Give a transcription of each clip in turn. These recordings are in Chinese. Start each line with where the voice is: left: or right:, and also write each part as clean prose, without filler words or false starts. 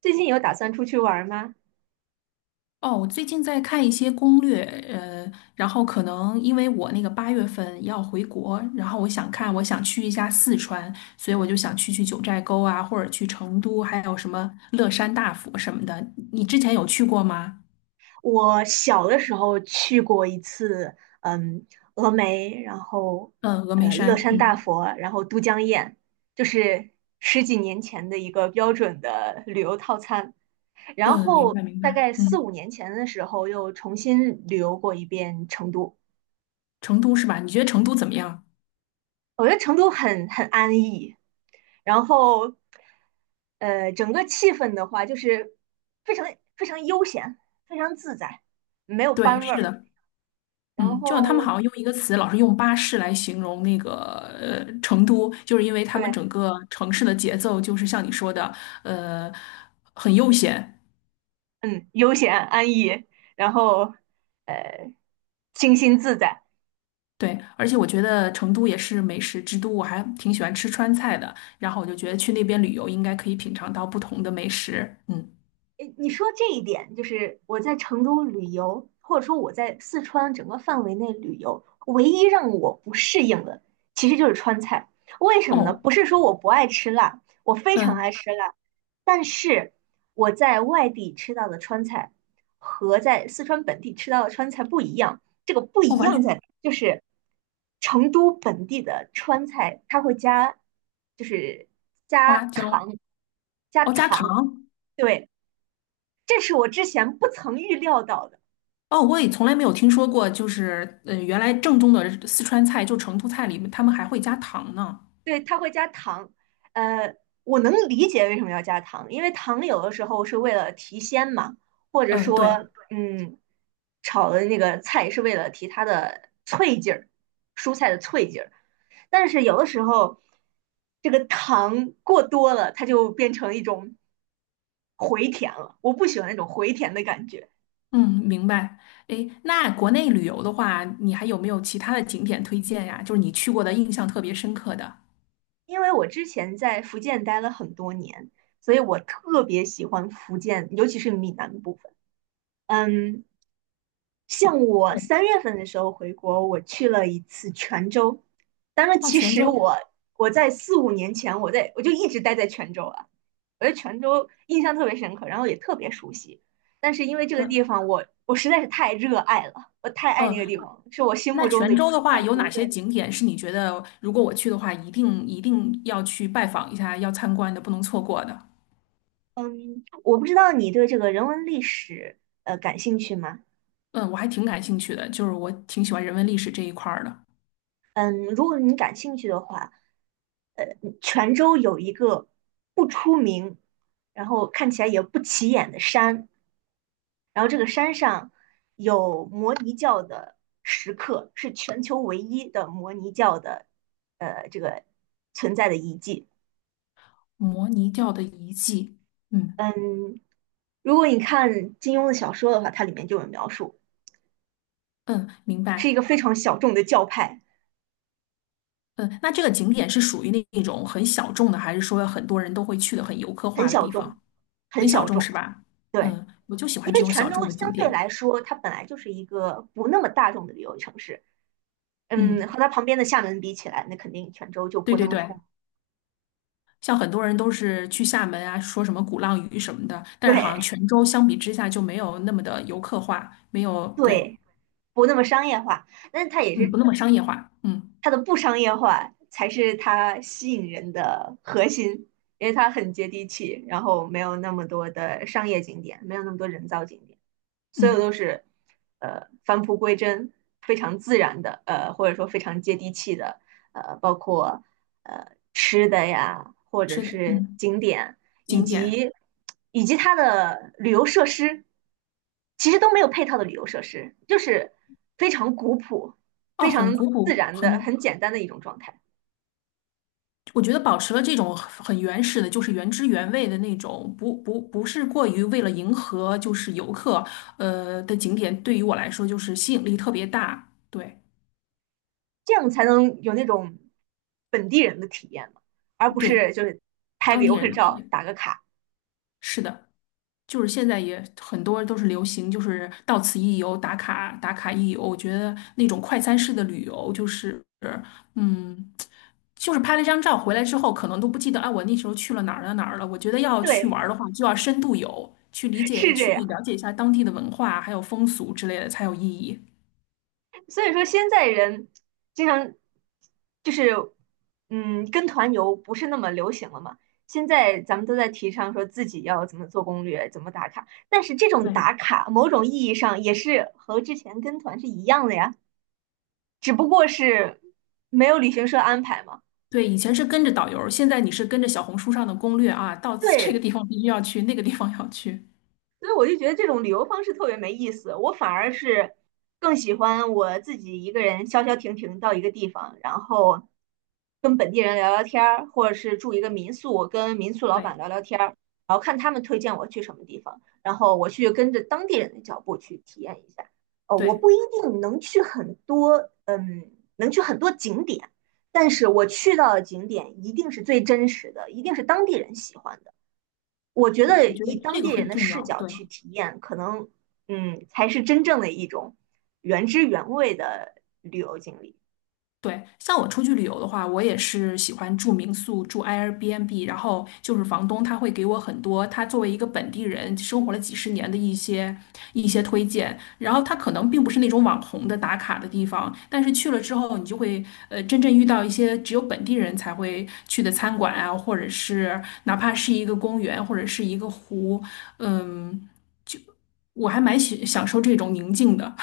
right: 最近有打算出去玩吗？
left: 哦，我最近在看一些攻略，然后可能因为我那个八月份要回国，然后我想看，我想去一下四川，所以我就想去九寨沟啊，或者去成都，还有什么乐山大佛什么的。你之前有去过吗？
right: 我小的时候去过一次，峨眉，然后
left: 嗯，峨眉
right: 乐
left: 山，
right: 山大
left: 嗯
right: 佛，然后都江堰，就是十几年前的一个标准的旅游套餐。然
left: 嗯，明
right: 后
left: 白明
right: 大
left: 白，
right: 概四五
left: 嗯，
right: 年前的时候，又重新旅游过一遍成都。
left: 成都是吧？你觉得成都怎么样？
right: 我觉得成都很安逸，然后整个气氛的话，就是非常非常悠闲，非常自在，没有
left: 对，
right: 班味
left: 是
right: 儿。
left: 的。
right: 然
left: 嗯，就像他们
right: 后
left: 好像用一个词，老是用巴士来形容那个成都，就是因为他们
right: 对，
left: 整个城市的节奏就是像你说的，呃，很悠闲。
right: 嗯，悠闲安逸，然后呃，清新自在。
left: 对，而且我觉得成都也是美食之都，我还挺喜欢吃川菜的。然后我就觉得去那边旅游应该可以品尝到不同的美食。嗯，
right: 诶，你说这一点，就是我在成都旅游，或者说我在四川整个范围内旅游，唯一让我不适应的，其实就是川菜。为什么呢？
left: 哦，
right: 不是说我不爱吃辣，我非常爱
left: 嗯，
right: 吃辣，但是我在外地吃到的川菜和在四川本地吃到的川菜不一样。这个不
left: 哦，
right: 一
left: 完
right: 样
left: 全
right: 在哪就是成都本地的川菜，它会加，就是加
left: 花椒，
right: 糖，加
left: 哦，加
right: 糖。
left: 糖，
right: 对，这是我之前不曾预料到的。
left: 哦，我也从来没有听说过，就是原来正宗的四川菜，就成都菜里面，他们还会加糖呢。
right: 对，它会加糖，呃，我能理解为什么要加糖，因为糖有的时候是为了提鲜嘛，或者
left: 嗯，对。
right: 说，炒的那个菜是为了提它的脆劲儿，蔬菜的脆劲儿。但是有的时候，这个糖过多了，它就变成一种回甜了。我不喜欢那种回甜的感觉。
left: 嗯，明白。诶，那国内旅游的话，你还有没有其他的景点推荐呀？就是你去过的印象特别深刻的。
right: 因为我之前在福建待了很多年，所以我特别喜欢福建，尤其是闽南部分。嗯，像我
left: 哦，
right: 3月份的时候回国，我去了一次泉州。当然，
left: 哦，
right: 其
left: 泉
right: 实
left: 州。
right: 我在四五年前，我就一直待在泉州了。我对泉州印象特别深刻，然后也特别熟悉。但是因为这个地
left: 嗯
right: 方我实在是太热爱了，我太爱
left: 嗯，
right: 那个地方了，是我心
left: 那
right: 目中的
left: 泉州的话，
right: 南
left: 有
right: 国。
left: 哪些景点是你觉得如果我去的话，一定一定要去拜访一下，要参观的，不能错过的？
right: 嗯，我不知道你对这个人文历史感兴趣吗？
left: 嗯，我还挺感兴趣的，就是我挺喜欢人文历史这一块儿的。
right: 嗯，如果你感兴趣的话，呃，泉州有一个不出名，然后看起来也不起眼的山，然后这个山上有摩尼教的石刻，是全球唯一的摩尼教的这个存在的遗迹。
left: 摩尼教的遗迹。嗯
right: 嗯，如果你看金庸的小说的话，它里面就有描述，
left: 嗯，明
right: 是一
left: 白。
right: 个非常小众的教派。
left: 嗯，那这个景点是属于那种很小众的，还是说很多人都会去的很游客
right: 很
left: 化的
right: 小
left: 地
right: 众，
left: 方？
right: 很
left: 很小
right: 小
left: 众
right: 众。
left: 是吧？
right: 对，
left: 嗯，我就喜
right: 因
left: 欢这
right: 为
left: 种
right: 泉
left: 小众
right: 州
left: 的
right: 相
left: 景
right: 对
left: 点。
right: 来说，它本来就是一个不那么大众的旅游城市。
left: 嗯，
right: 嗯，和它旁边的厦门比起来，那肯定泉州就
left: 对
right: 不那
left: 对
right: 么
left: 对，
right: 出，
left: 像很多人都是去厦门啊，说什么鼓浪屿什么的，但是好像
right: 对
left: 泉州相比之下就没有那么的游客化，没有，对，
right: 对，不那么商业化。但是它也
left: 嗯，不
right: 是
left: 那么商业化。嗯
right: 它的不商业化才是它吸引人的核心，因为它很接地气，然后没有那么多的商业景点，没有那么多人造景点。所有
left: 嗯，
right: 都是返璞归真，非常自然的，或者说非常接地气的，包括吃的呀，或者
left: 是的，
right: 是
left: 嗯，
right: 景点，以
left: 景点
right: 及以及它的旅游设施，其实都没有配套的旅游设施，就是非常古朴、
left: 哦，
right: 非
left: 很
right: 常
left: 古
right: 自
left: 朴，
right: 然的、
left: 很。
right: 很简单的一种状态，
left: 我觉得保持了这种很原始的，就是原汁原味的那种，不是过于为了迎合就是游客，的景点，对于我来说就是吸引力特别大。对
right: 这样才能有那种本地人的体验嘛，而不
left: 对，
right: 是就是拍个
left: 当地
right: 游
left: 人
right: 客
left: 的体
right: 照
left: 验。
right: 打个卡，
left: 是的，就是现在也很多都是流行，就是到此一游，打卡一游。我觉得那种快餐式的旅游，就是嗯，就是拍了一张照回来之后，可能都不记得啊，我那时候去了哪儿了。我觉得要去
right: 对，
left: 玩儿的话，就要深度游，去理解、
right: 是这
left: 去
right: 样。
left: 了解一下当地的文化还有风俗之类的，才有意义。
right: 所以说现在人经常就是，跟团游不是那么流行了嘛。现在咱们都在提倡说自己要怎么做攻略，怎么打卡，但是这种
left: 对
right: 打卡某种意义上也是和之前跟团是一样的呀，只不过是没有旅行社安排嘛。
left: 对，以前是跟着导游，现在你是跟着小红书上的攻略啊，到此这个
right: 对，
left: 地方必须要去，那个地方要去。
right: 所以我就觉得这种旅游方式特别没意思，我反而是更喜欢我自己一个人消消停停到一个地方，然后跟本地人聊聊天儿，或者是住一个民宿，跟民宿老板
left: 对
right: 聊聊天儿，然后看他们推荐我去什么地方，然后我去跟着当地人的脚步去体验一下。哦，我
left: 对。
right: 不一定能去很多，能去很多景点，但是我去到的景点一定是最真实的，一定是当地人喜欢的。我觉
left: 我
right: 得
left: 我觉得
right: 以
left: 这
right: 当
left: 个
right: 地人
left: 很
right: 的
left: 重
right: 视
left: 要，
right: 角
left: 对
right: 去体验，可能才是真正的一种原汁原味的旅游经历。
left: 对。像我出去旅游的话，我也是喜欢住民宿、住 Airbnb，然后就是房东他会给我很多他作为一个本地人生活了几十年的一些推荐，然后他可能并不是那种网红的打卡的地方，但是去了之后，你就会真正遇到一些只有本地人才会去的餐馆啊，或者是哪怕是一个公园或者是一个湖，嗯，就我还蛮喜享受这种宁静的。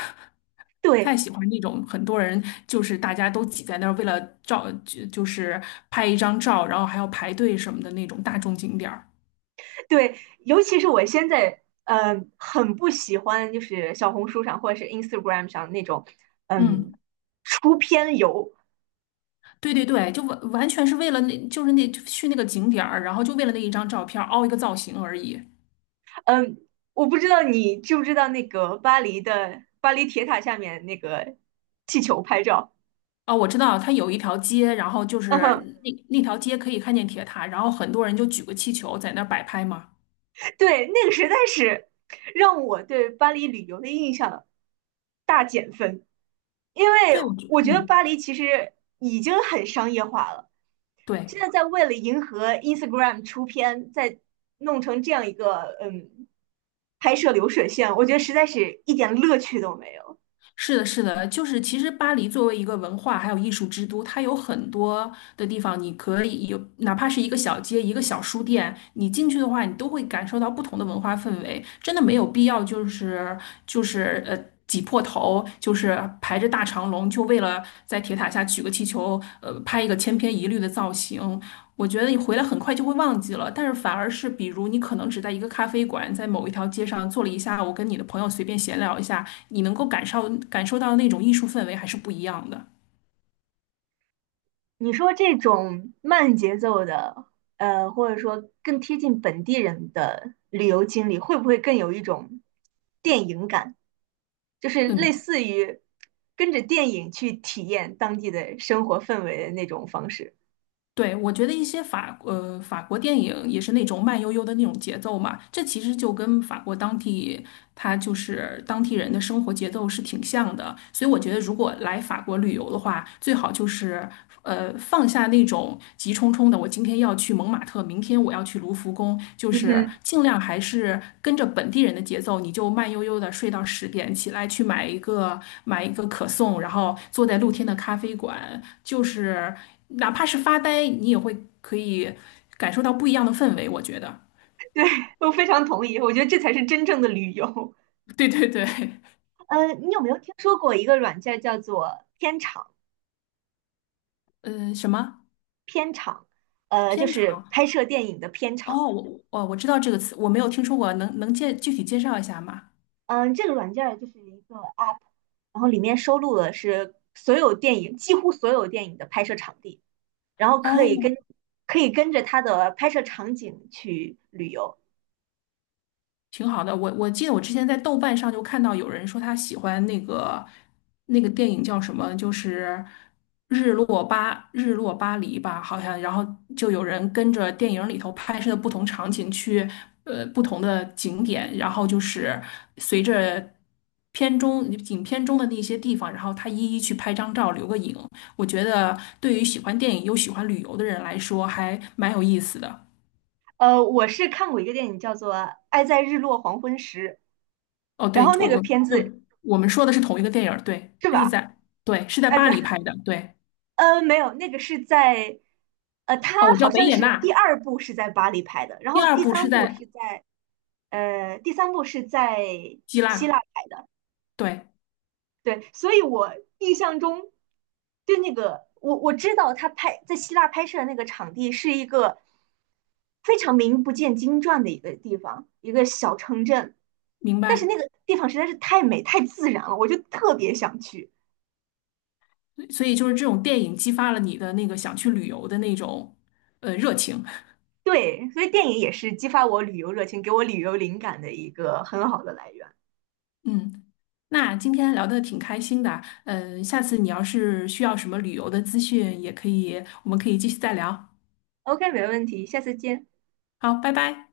left: 不太
right: 对
left: 喜欢那种很多人就是大家都挤在那儿，为了照就是拍一张照，然后还要排队什么的那种大众景点儿。
right: 对，尤其是我现在很不喜欢，就是小红书上或者是 Instagram 上那种
left: 嗯，
right: 嗯出片游。
left: 对对对，就完完全是为了那，就是那就去那个景点儿，然后就为了那一张照片儿凹一个造型而已。
right: 嗯，我不知道你知不知道那个巴黎铁塔下面那个气球拍照。
left: 哦，我知道，它有一条街，然后就是 那条街可以看见铁塔，然后很多人就举个气球在那儿摆拍嘛。
right: 对，那个实在是让我对巴黎旅游的印象大减分，因为
left: 对，我觉，
right: 我觉得
left: 嗯，
right: 巴黎其实已经很商业化了，
left: 对。
right: 现在在为了迎合 Instagram 出片，在弄成这样一个拍摄流水线，我觉得实在是一点乐趣都没有。
left: 是的，是的，就是其实巴黎作为一个文化还有艺术之都，它有很多的地方，你可以有哪怕是一个小街、一个小书店，你进去的话，你都会感受到不同的文化氛围。真的没有必要，就是就是呃挤破头，就是排着大。大长龙，就为了在铁塔下举个气球，拍一个千篇一律的造型。我觉得你回来很快就会忘记了，但是反而是，比如你可能只在一个咖啡馆，在某一条街上坐了一下午，跟你的朋友随便闲聊一下，你能够感受到那种艺术氛围还是不一样的。
right: 你说这种慢节奏的，或者说更贴近本地人的旅游经历，会不会更有一种电影感？就是类
left: 嗯，
right: 似于跟着电影去体验当地的生活氛围的那种方式。
left: 对，我觉得一些法国电影也是那种慢悠悠的那种节奏嘛，这其实就跟法国当地它就是当地人的生活节奏是挺像的，所以我觉得如果来法国旅游的话，最好就是放下那种急冲冲的，我今天要去蒙马特，明天我要去卢浮宫，就
right: 嗯
left: 是
right: 哼，
left: 尽量还是跟着本地人的节奏，你就慢悠悠的睡到十点，起来去买一个可颂，然后坐在露天的咖啡馆，就是哪怕是发呆，你也会可以感受到不一样的氛围，我觉得。
right: 我非常同意，我觉得这才是真正的旅游。
left: 对对对，
right: 你有没有听说过一个软件儿叫做片场？
left: 嗯、什么
right: 就
left: 偏
right: 是
left: 长？
right: 拍摄电影的片场。
left: 哦，我知道这个词，我没有听说过，能能介具体介绍一下吗？
right: 嗯、这个软件儿就是一个 app，然后里面收录的是所有电影，几乎所有电影的拍摄场地，然后
left: 哦，
right: 可以跟着它的拍摄场景去旅游。
left: 挺好的。我记得我之前在豆瓣上就看到有人说他喜欢那个电影叫什么，就是日落巴黎吧，好像。然后就有人跟着电影里头拍摄的不同场景去不同的景点，然后就是随着。片中影片中的那些地方，然后他一一去拍张照，留个影。我觉得对于喜欢电影又喜欢旅游的人来说，还蛮有意思的。
right: 我是看过一个电影叫做《爱在日落黄昏时》，
left: 哦，
right: 然
left: 对，
right: 后那个片子
left: 我们说的是同一个电影儿对，
right: 是
left: 日
right: 吧？
left: 在，对，是在
right: 爱
left: 巴
right: 在
left: 黎拍的，对，
right: 没有，那个是在呃，它
left: 哦，我知
right: 好
left: 道维
right: 像
left: 也
right: 是第
left: 纳，
right: 二部是在巴黎拍的，然
left: 第
right: 后
left: 二部是在
right: 第三部是在
left: 希
right: 希
left: 腊，
right: 腊拍。
left: 对，
right: 对，所以我印象中就那个我知道他拍在希腊拍摄的那个场地是一个非常名不见经传的一个地方，一个小城镇。
left: 明
right: 但是
left: 白。
right: 那个地方实在是太美、太自然了，我就特别想去。
left: 所以就是这种电影激发了你的那个想去旅游的那种热情，
right: 对，所以电影也是激发我旅游热情、给我旅游灵感的一个很好的来源。
left: 嗯。那今天聊的挺开心的，嗯，下次你要是需要什么旅游的资讯，也可以，我们可以继续再聊。
right: OK，没问题，下次见。
left: 好，拜拜。